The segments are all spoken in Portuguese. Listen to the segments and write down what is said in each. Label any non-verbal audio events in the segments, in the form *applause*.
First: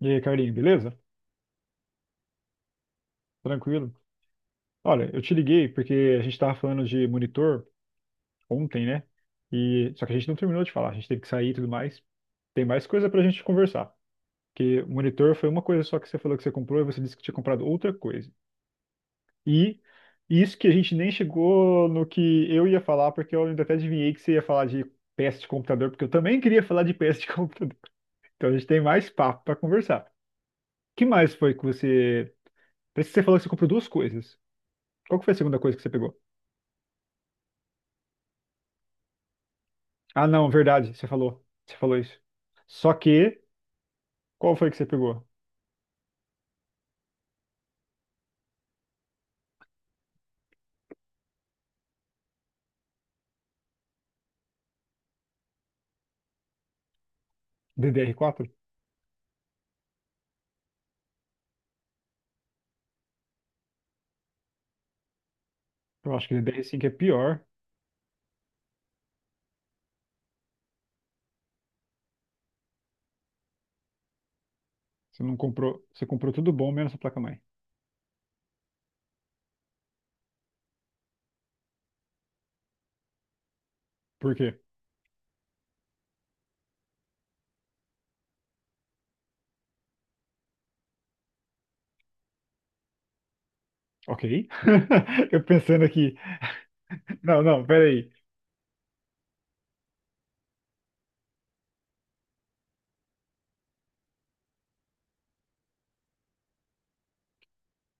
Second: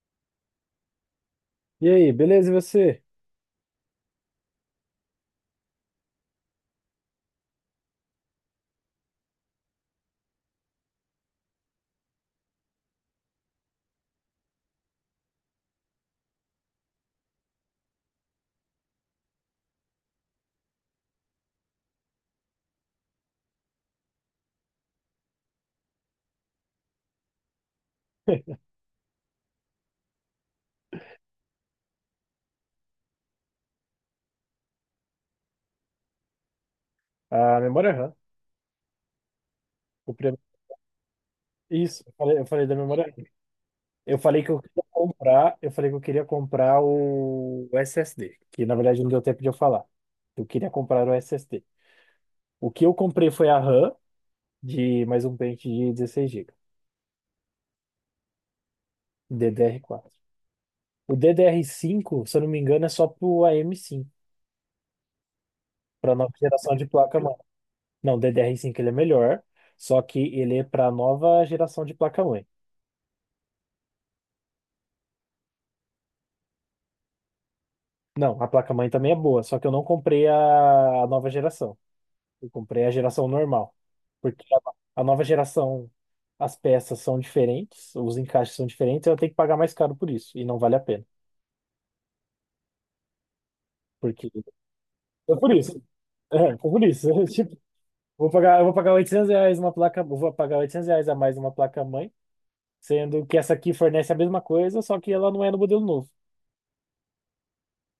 E aí, Carlinhos, beleza? E aí, beleza, e você? Tranquilo? Olha, eu te liguei porque a gente estava falando de monitor ontem, né? E só que a gente não terminou de falar, a gente teve que sair e tudo mais. Tem mais coisa pra gente conversar. Porque monitor foi uma coisa só que você falou que você comprou e você disse que tinha comprado outra coisa. E isso que a gente nem chegou no que eu ia falar, porque eu ainda até adivinhei que você ia falar de peça de computador, porque eu também queria falar de peça de *laughs* computador. Então a gente tem mais papo pra conversar. O que mais foi que você. Parece que você falou que você comprou duas coisas. Qual que foi a segunda coisa que você pegou? A memória RAM. O Ah, primeiro... não, verdade, você falou. Você falou Isso, eu isso. falei, eu falei da Só memória RAM. que, qual foi que você pegou? Eu falei que eu queria comprar o SSD, que na verdade não deu tempo de eu falar. Eu queria comprar o SSD. O que eu comprei foi a RAM de mais um pente de 16 GB, DDR4. DDR4. O DDR5, se eu não me engano, é só pro AM5, Eu para acho nova que ddr geração de cinco é placa-mãe. pior. Não, o DDR5 ele é melhor, só que ele é para nova geração de placa-mãe. Você não comprou, você comprou tudo bom menos a placa-mãe. Não, a placa-mãe também é boa, só que eu não comprei a nova geração. Eu comprei a geração normal. Por Porque quê? a nova geração, as peças são diferentes, os encaixes são diferentes, eu tenho que pagar mais caro por isso. E não vale a pena. Ok. Porque. *laughs* É Eu por isso. pensando *laughs* aqui. É *laughs* por isso. *laughs* Não, Tipo, não, peraí. Eu vou pagar R$ 800 uma placa. Eu Vou pagar 800 reais a mais uma placa-mãe, sendo que essa aqui fornece a mesma coisa, só que ela não é no modelo novo.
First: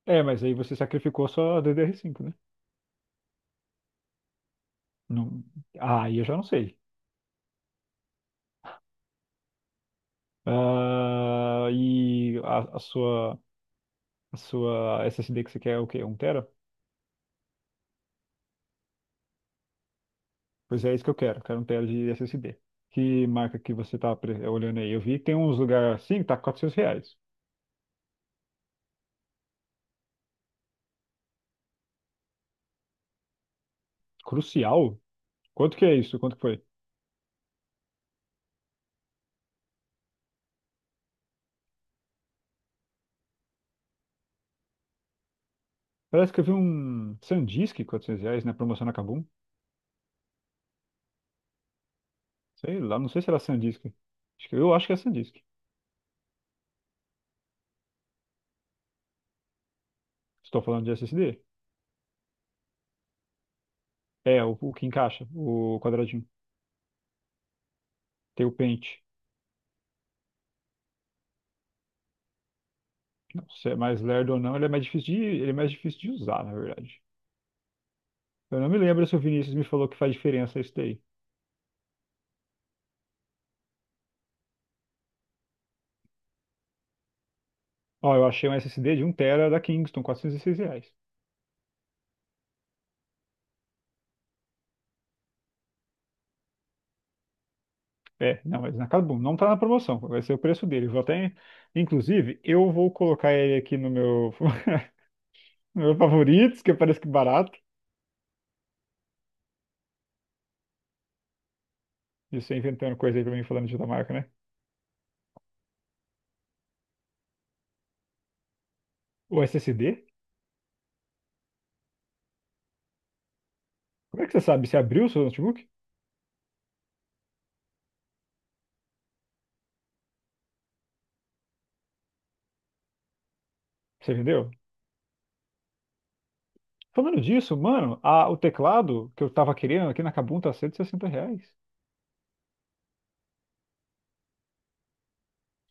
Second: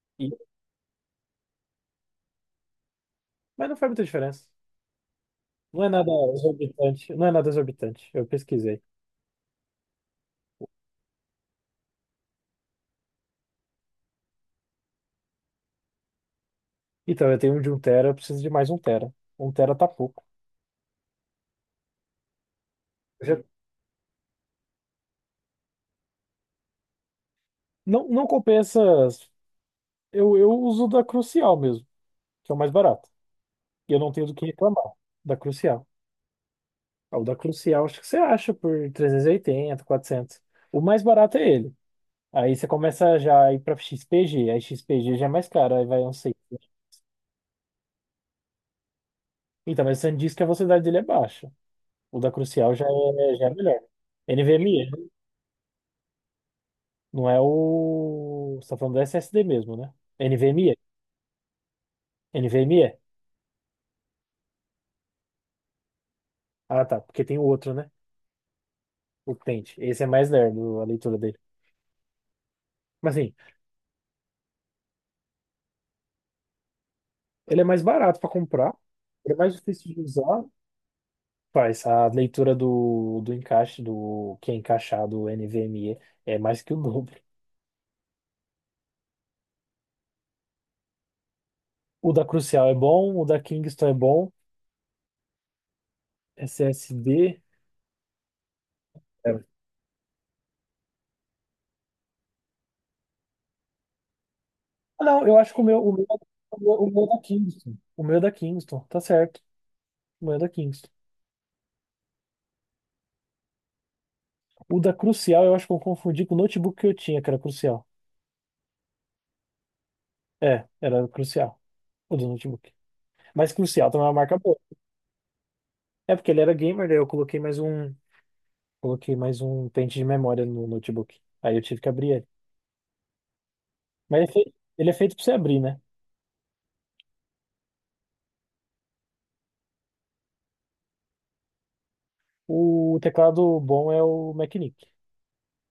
É, E- mas aí você sacrificou só a DDR5, né? mas não faz muita diferença. Não... Não é Ah, nada aí eu já não sei. exorbitante. Não é nada exorbitante. Eu pesquisei. Ah, e a sua SSD que você quer é o quê? Um tera? Então, eu tenho um de um tera, eu preciso de mais um tera. Um tera tá pouco. Pois é, isso que eu quero. Quero um tela de SSD. Que Já marca que você tá olhando aí? Eu vi que tem uns lugares assim que tá 400 reais. não, não compensa. Eu uso da Crucial mesmo, que é o mais barato. E eu não tenho do que reclamar Crucial? da Quanto que Crucial. é isso? Quanto que foi? Ah, o da Crucial, acho que você acha por 380, 400 O mais barato é ele. Aí você começa já a ir pra XPG. Aí XPG já é mais caro, aí vai um Parece que eu vi 600. um SanDisk 400 reais na promoção na Kabum. Então, mas você diz que a velocidade dele é baixa. O da Crucial Sei já lá, não sei se é, era já é melhor. SanDisk. Eu acho que é NVMe, SanDisk. não é o. Você tá falando do SSD mesmo, né? Estou NVMe. falando de SSD. NVMe. O que encaixa, o quadradinho. Ah, tá. Porque tem o outro, né? Tem o pente. O Tente. Esse é mais lerdo, a leitura dele. Mas assim, Não, se é mais lerdo ou não, ele é mais difícil de, ele é mais difícil de usar, na verdade. ele é mais barato pra Eu não comprar, me lembro se o ele é mais Vinícius me falou difícil que de faz usar. diferença isso daí. Faz a leitura do encaixe, do que é encaixado, o NVMe, é mais que o dobro. Ó, eu achei um SSD de um tera da Kingston, 406 reais. O da Crucial é bom, o da Kingston é bom, SSD. Não, mas na Kabum, não É. tá na promoção, vai ser o preço dele. Vou até, inclusive, eu vou colocar ele aqui no meu, Ah, não, eu acho que o *laughs* meu, no o meu meu, o favoritos, meu, que o parece meu é que é da barato. Kingston. O meu é da Kingston, tá certo. O meu é da Kingston. Isso é inventando coisa aí pra mim falando de outra marca, né? O da Crucial, eu acho que eu confundi com o notebook que eu tinha, que era Crucial. O SSD? É, era Crucial, o do notebook. Mas Crucial também é uma Como é que marca você boa. sabe? Você abriu o seu notebook? É porque ele era gamer, daí eu coloquei mais um pente de memória no notebook. Aí eu tive que abrir ele. Você Mas ele é vendeu? feito, ele é feito para você abrir, né? Falando disso, mano, o teclado que eu tava querendo aqui na Kabum tá 160 reais. O teclado bom é o Macnic.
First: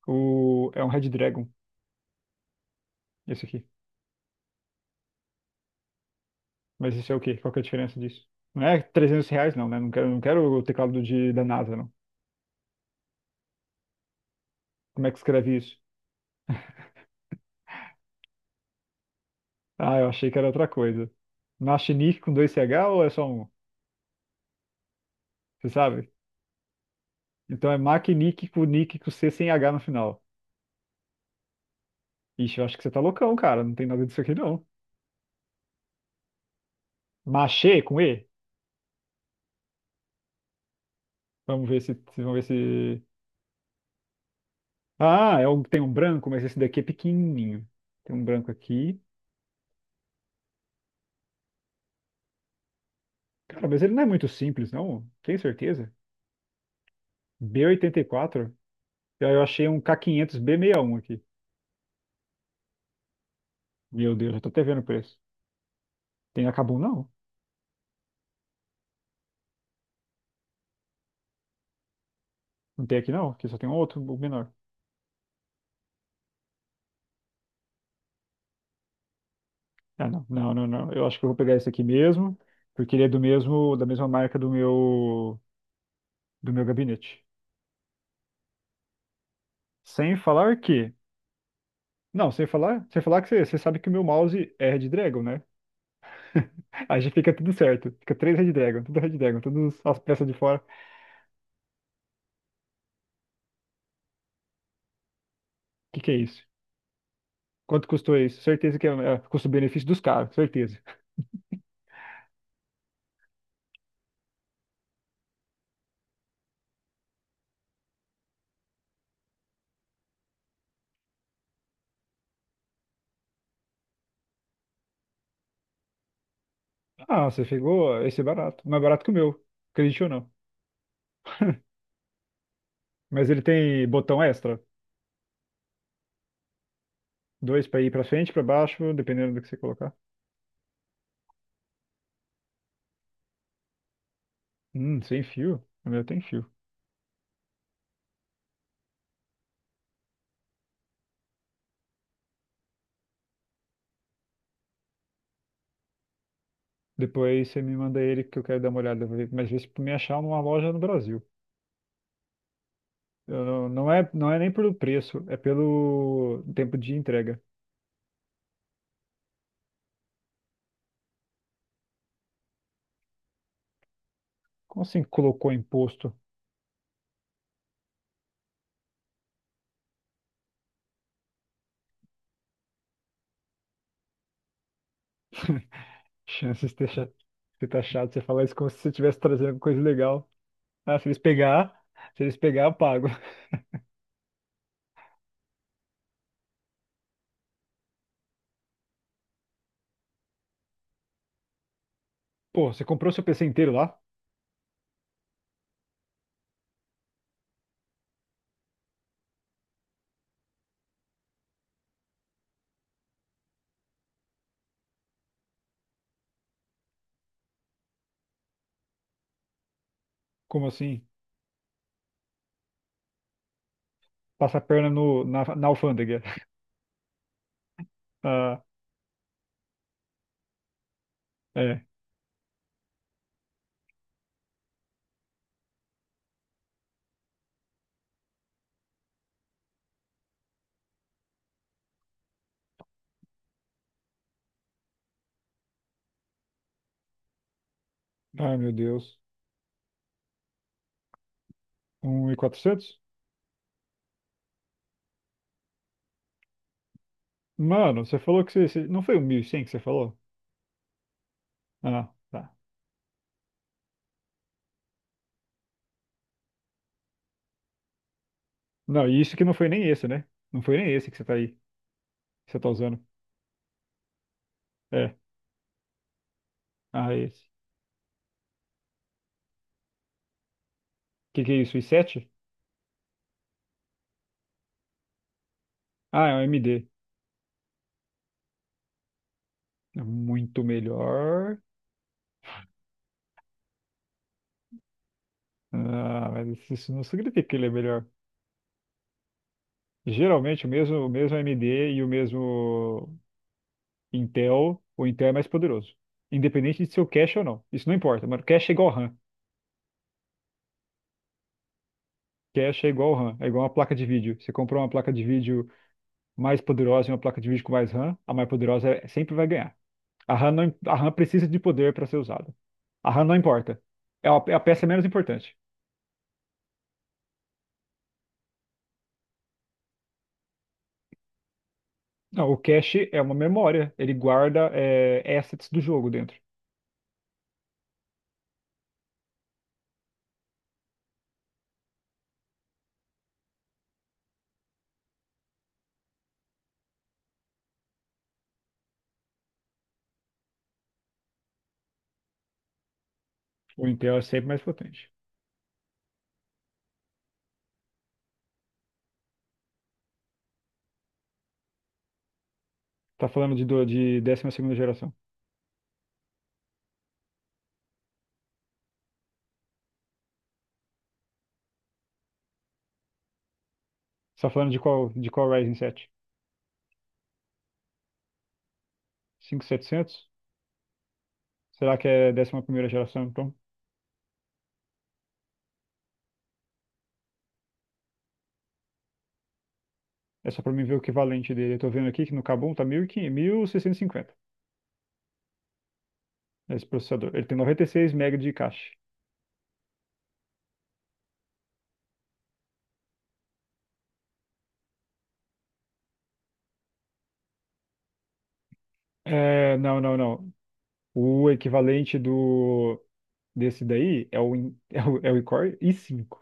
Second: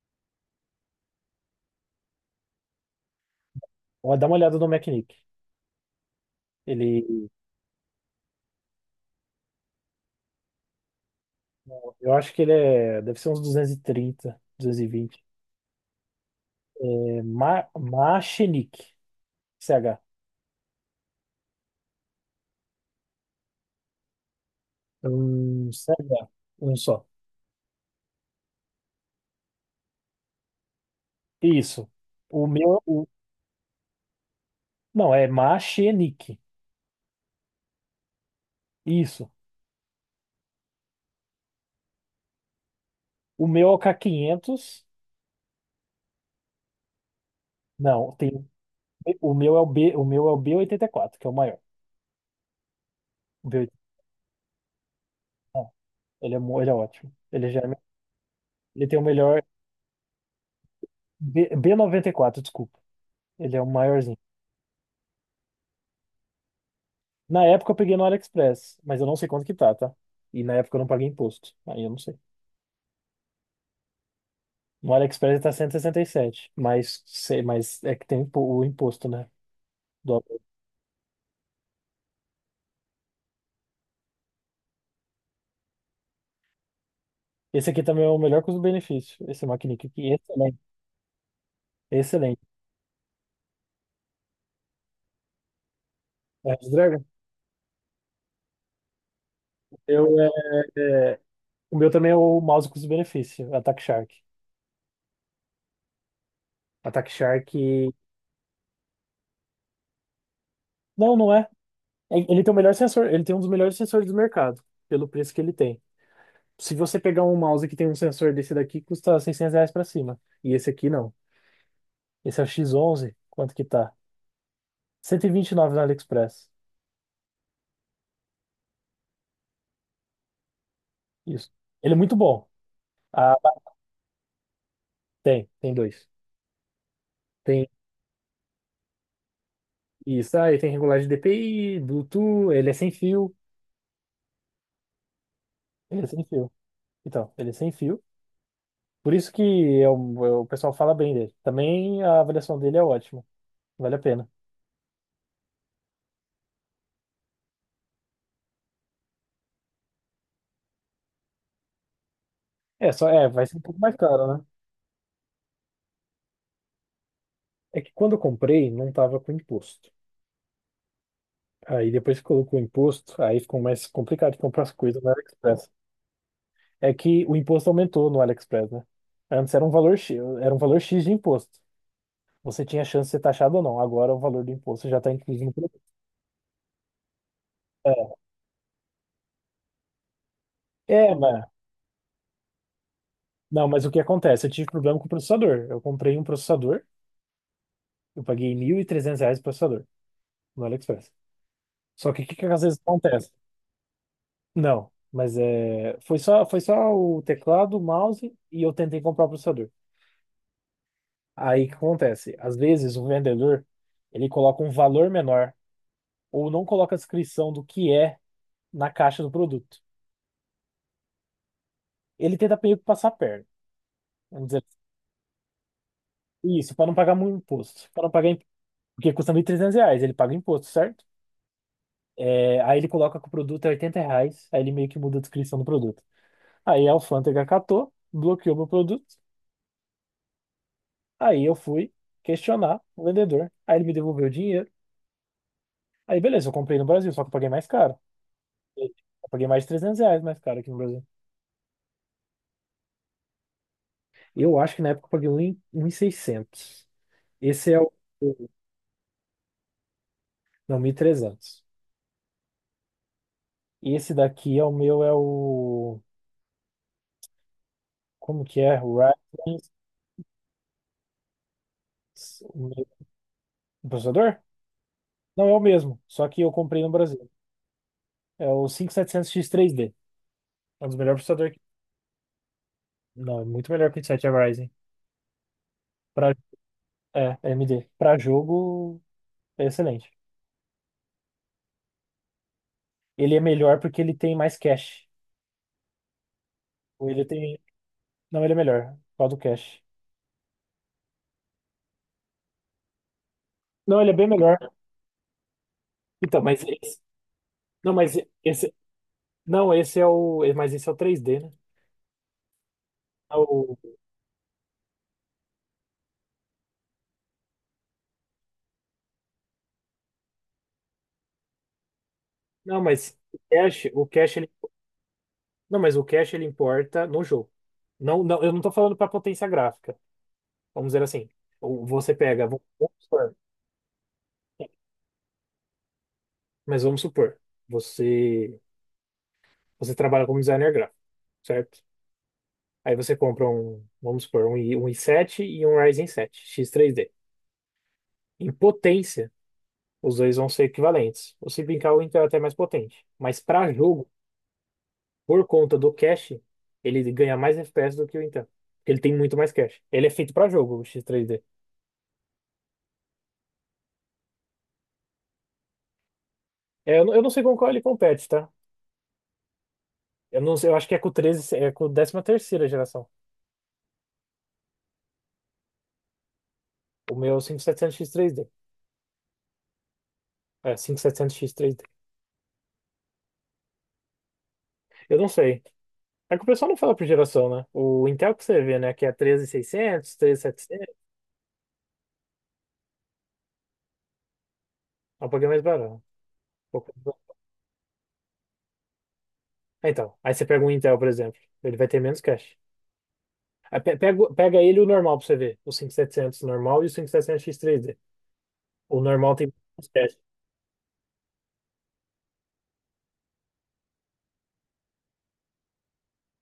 É um Red Dragon, esse aqui. Ó, dá uma olhada no Macnic. Mas Ele, isso é o quê? Qual que é a diferença disso? Não é 300 reais, não, né? Não quero, não quero o teclado da NASA, não. eu acho que deve ser uns 230, Como é que 220. escreve isso? É, Machinic, Ah, CH. eu achei que era outra coisa. Machinique com dois C H ou é só um? Você Um sabe? CH, um só. Então é Macnique com Nick com C sem H no final. Isso. O Ixi, eu acho meu, que você tá o, loucão, cara. Não tem nada disso aqui, não. não, é Machinic. Machê com E? Isso. Vamos ver se, vamos ver se. O meu é o K500. Ah, tem um branco, mas esse daqui é pequenininho. Não, Tem um tem. branco aqui. O meu é o B oitenta e quatro que é o maior. O b Cara, oitenta mas ele não é muito simples, não. e Tem quatro certeza? Ele é ótimo. Ele já, b é- me- oitenta E quatro? Ele tem o E aí, eu melhor achei um K500 B61 aqui. B94. Desculpa. Ele é o Meu maiorzinho. Deus, eu tô até vendo o preço. Tem acabou, não? Na época eu peguei no AliExpress, mas eu não sei quanto que tá, tá? E na época eu não paguei imposto. Aí eu não sei. Não tem aqui, não? Aqui só tem um outro, o menor. No AliExpress ele tá 167, mas sei, mas é que tem o imposto, né? Ah, do não, não, não, não. Eu acho que eu vou pegar esse aqui mesmo, porque ele é da mesma marca do meu gabinete. Esse aqui também é o melhor custo-benefício. Esse Mackinic aqui, Sem falar excelente, que, não, excelente. sem falar que você sabe que o meu mouse é Red Dragon, né? *laughs* É, Aí Dragon, já fica tudo certo. Fica três Red Dragon, tudo Red Dragon, todas as eu peças é, de fora. O é, o meu também é o mouse custo-benefício, Attack Shark. que que é isso? Attack Shark. Quanto custou isso? Certeza que é custo-benefício dos caras, certeza. Não, não é. Ele tem o melhor sensor, ele tem um dos melhores sensores do mercado, pelo preço que ele tem. Se você pegar um mouse que tem um sensor desse daqui, custa R$ 600 pra cima. E esse aqui não. Esse é o X11 quanto que tá? Cento e vinte e nove no AliExpress. Ah, você pegou esse é barato, mais barato que o meu, acredite ou não. Isso. Ele é muito bom. Mas Ah, ele tem botão extra, tem dois. Tem dois para ir para frente, para baixo, dependendo do que você colocar. isso, aí tem regulagem de DPI, Bluetooth, ele é sem fio. Sem fio? O Ele meu é tem sem fio. fio. Então, ele é sem fio. Por isso que é o pessoal fala bem dele. Também a avaliação dele é ótima. Vale a pena. Depois você me manda ele que eu quero dar uma olhada, mas vê se me achar numa loja no Brasil. É, só, é, Eu vai ser um não, pouco não mais é, não caro, é né? nem pelo preço, é pelo tempo de entrega. É que quando eu comprei, não tava com imposto. Aí depois que colocou o imposto, aí ficou mais complicado de comprar as Como coisas assim no colocou AliExpress. imposto? É que o imposto aumentou no AliExpress, né? Antes era um valor X, era um valor X de imposto. Você tinha chance de ser taxado ou não. Agora o valor do imposto já está incluso no *laughs* produto. Chances de ter de tá chato você falar isso como se você estivesse trazendo alguma coisa legal. Ah, É, se é, eles mas, pegar, se eles pegar, eu pago. *laughs* não, mas o que acontece? Eu tive problema com o processador. Eu comprei um processador, eu paguei R$ 1.300 o processador no AliExpress. Só que o que que às Pô, vezes você comprou seu acontece? PC inteiro lá? Não, mas é, foi só o teclado, o mouse e eu tentei comprar o processador. Aí o que acontece? Às vezes o vendedor ele coloca um valor menor ou não coloca a descrição do que é na caixa do produto. Como assim? Ele tenta meio que passar a perna. Vamos Passa dizer, a perna no, na, na alfândega. *laughs* assim. Isso, para não pagar muito imposto. Para não pagar, Ah, porque custa R$ 1.300, ele paga imposto, certo? é. É, aí ele coloca que o produto é R$ 80, aí ele meio que muda a descrição do produto. Aí a alfândega catou, bloqueou meu produto. Aí eu fui questionar o vendedor. Aí ele me devolveu o dinheiro. Aí beleza, eu comprei no Brasil, só que eu paguei mais caro. Ai, meu Deus. Eu paguei mais de R$ 300 mais caro aqui no Brasil. Um e quatrocentos? Eu acho que na época eu paguei 1.000 seiscentos. Esse é o. Mano, você falou que não foi o 1100 que você falou? Não, mil e trezentos. Ah, tá. E esse daqui é o meu, é o. Como que é? O Não, e isso que não Ryzen. foi nem esse, né? Não foi nem esse que você tá aí. Que O você tá meu- usando. o processador? É. Não, é o mesmo, só que eu comprei no Ah, Brasil. esse. É o 5700 x três d. É um dos melhores Que processadores. é isso? O i7? Não, é muito melhor que o Ryzen 7. Ah, é Pra... um AMD. É, AMD. Para jogo, é É excelente. muito melhor. Ele é melhor porque ele tem mais cache. Ah, mas isso não Ou ele significa que tem. ele é melhor. Não, ele é melhor. Qual do cache? Geralmente o mesmo AMD e o mesmo Não, ele é bem melhor. Intel, o Intel é mais poderoso. Então, mas Independente de esse. ser o cache ou não. Isso Não, não mas importa, mano. Cache esse. é igual RAM. Não, esse é o. Mas esse é o três d, né? Cache é igual Ah, RAM. É igual uma o- placa de vídeo. Você comprou uma placa de vídeo mais poderosa e uma placa de vídeo com mais RAM, a mais poderosa sempre vai ganhar. A RAM, não, a RAM precisa de poder para ser usada. Não, A mas RAM não o importa. cache, o É cache, a, ele... é a peça menos importante. Não, mas o cache ele importa no jogo. Não, não, eu não tô falando para potência gráfica. Vamos dizer assim. Ou Não, o vamos cache é supor, uma memória. Ele guarda assets do jogo dentro. mas vamos supor, você você trabalha como designer gráfico, certo? Aí você compra um, vamos supor, um, um i7 e um Ryzen 7 x três d. Em potência, os dois vão ser equivalentes. Ou se brincar, o Intel é até mais potente. Mas para O jogo, Intel é sempre mais potente. por conta do cache, ele ganha mais FPS do que o Intel. Porque ele tem muito mais cache. Ele é feito para jogo, o X3D. Tá falando de décima segunda geração. É, não, eu não sei com qual ele compete, tá? Eu não sei, eu acho que é com o 13, é com a 13ª geração. Você tá falando de qual Ryzen O meu é o 5700X3D. 7? Setecentos? É, 5700X3D. Será que é décima primeira geração, então? Eu não sei. É que o pessoal não fala por geração, né? O Intel que você vê, né? Que é 13600, É só para mim 13700, ver o equivalente dele. Eu tô vendo aqui que no Kabum tá mil e quinhentos, mil seiscentos e cinquenta. é um pouquinho mais barato. Esse pouco- processador. Ele tem 96 megas de cache. Ah, então, aí você pega um Intel, por exemplo. Ele vai ter menos cache. Pega ele e o normal pra você ver. O 5700 normal e o 5700 x três d. O normal tem É, mais não, não, teste, não. O equivalente do desse daí *laughs* é o Core i5.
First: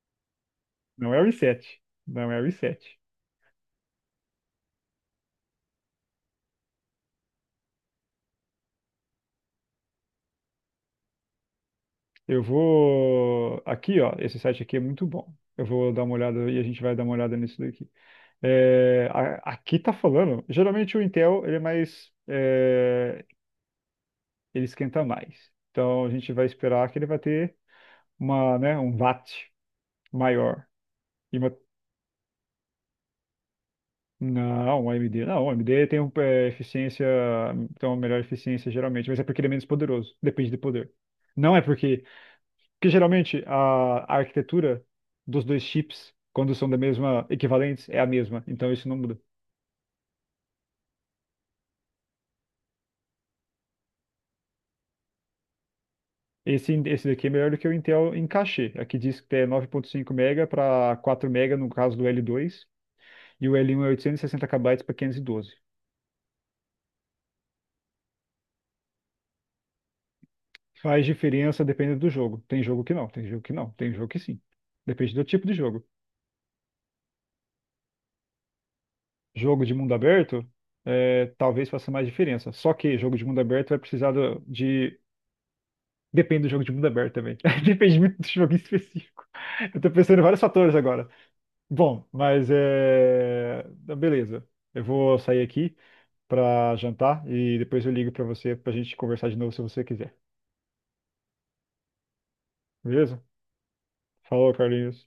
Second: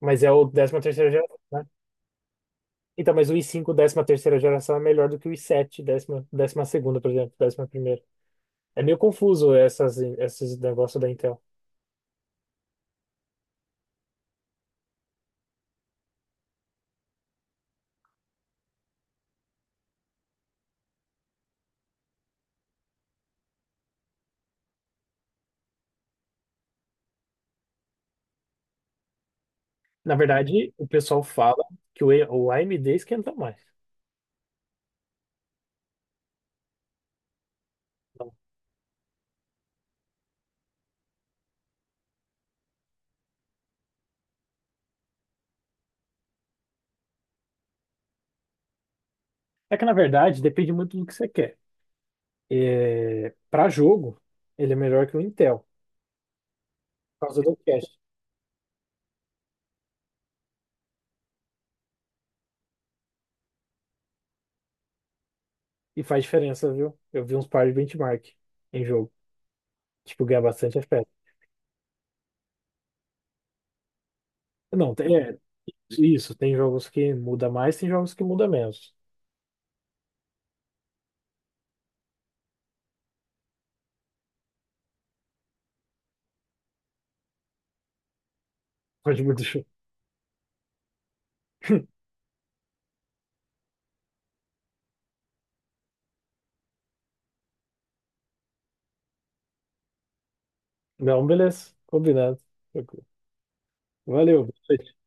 mas é o 13ª Não é o i geração, né? sete. Não é o I sete. Então, mas o i5 13ª geração é melhor do que o i7 12ª por exemplo, décima ª. É meio confuso essas, esses negócios da Intel. Eu vou aqui, ó. Esse site aqui é muito bom. Eu vou dar uma olhada e a gente vai dar uma olhada nisso daqui. É, aqui tá falando. Geralmente o Intel ele é mais, ele esquenta mais. Então a gente vai esperar que ele vai ter uma, né, um watt Na maior verdade, o pessoal e uma. fala que o AMD esquenta mais. Não, o AMD. Não, o AMD tem um, eficiência, tem uma melhor Então, eficiência geralmente, mas é porque ele é menos poderoso. Depende do poder. Não é porque. Porque geralmente a arquitetura dos dois chips, quando são da mesma equivalentes, é a mesma. Então isso não muda. é que, na verdade, depende muito do que você quer. É, para jogo, ele é melhor que o Intel, Esse daqui por é causa melhor do do que o cache. Intel em cachê. Aqui diz que é 9,5 mega para 4 mega no caso do L2, e o L1 é 860 KB para 512. E faz diferença, viu? Eu vi uns par de benchmark em jogo. Tipo, ganha bastante Faz FPS. diferença dependendo do jogo. Tem jogo que não, tem jogo que não, tem jogo que sim. Não, Depende do é tipo de jogo. isso. Tem jogos que muda mais, tem jogos que muda menos. Jogo de mundo aberto, talvez faça mais diferença. Só que jogo de mundo aberto vai precisar de. Depende do jogo de mundo aberto também. *laughs* Depende muito do jogo em Pode específico. mudar. *laughs* Eu tô pensando em vários fatores agora. *laughs* Bom, mas é. Então, beleza. Eu vou sair aqui pra jantar e depois eu ligo pra você pra gente conversar de novo se você quiser. Não, beleza. Combinado. Tranquilo. Beleza? Valeu. Falou, Carlinhos.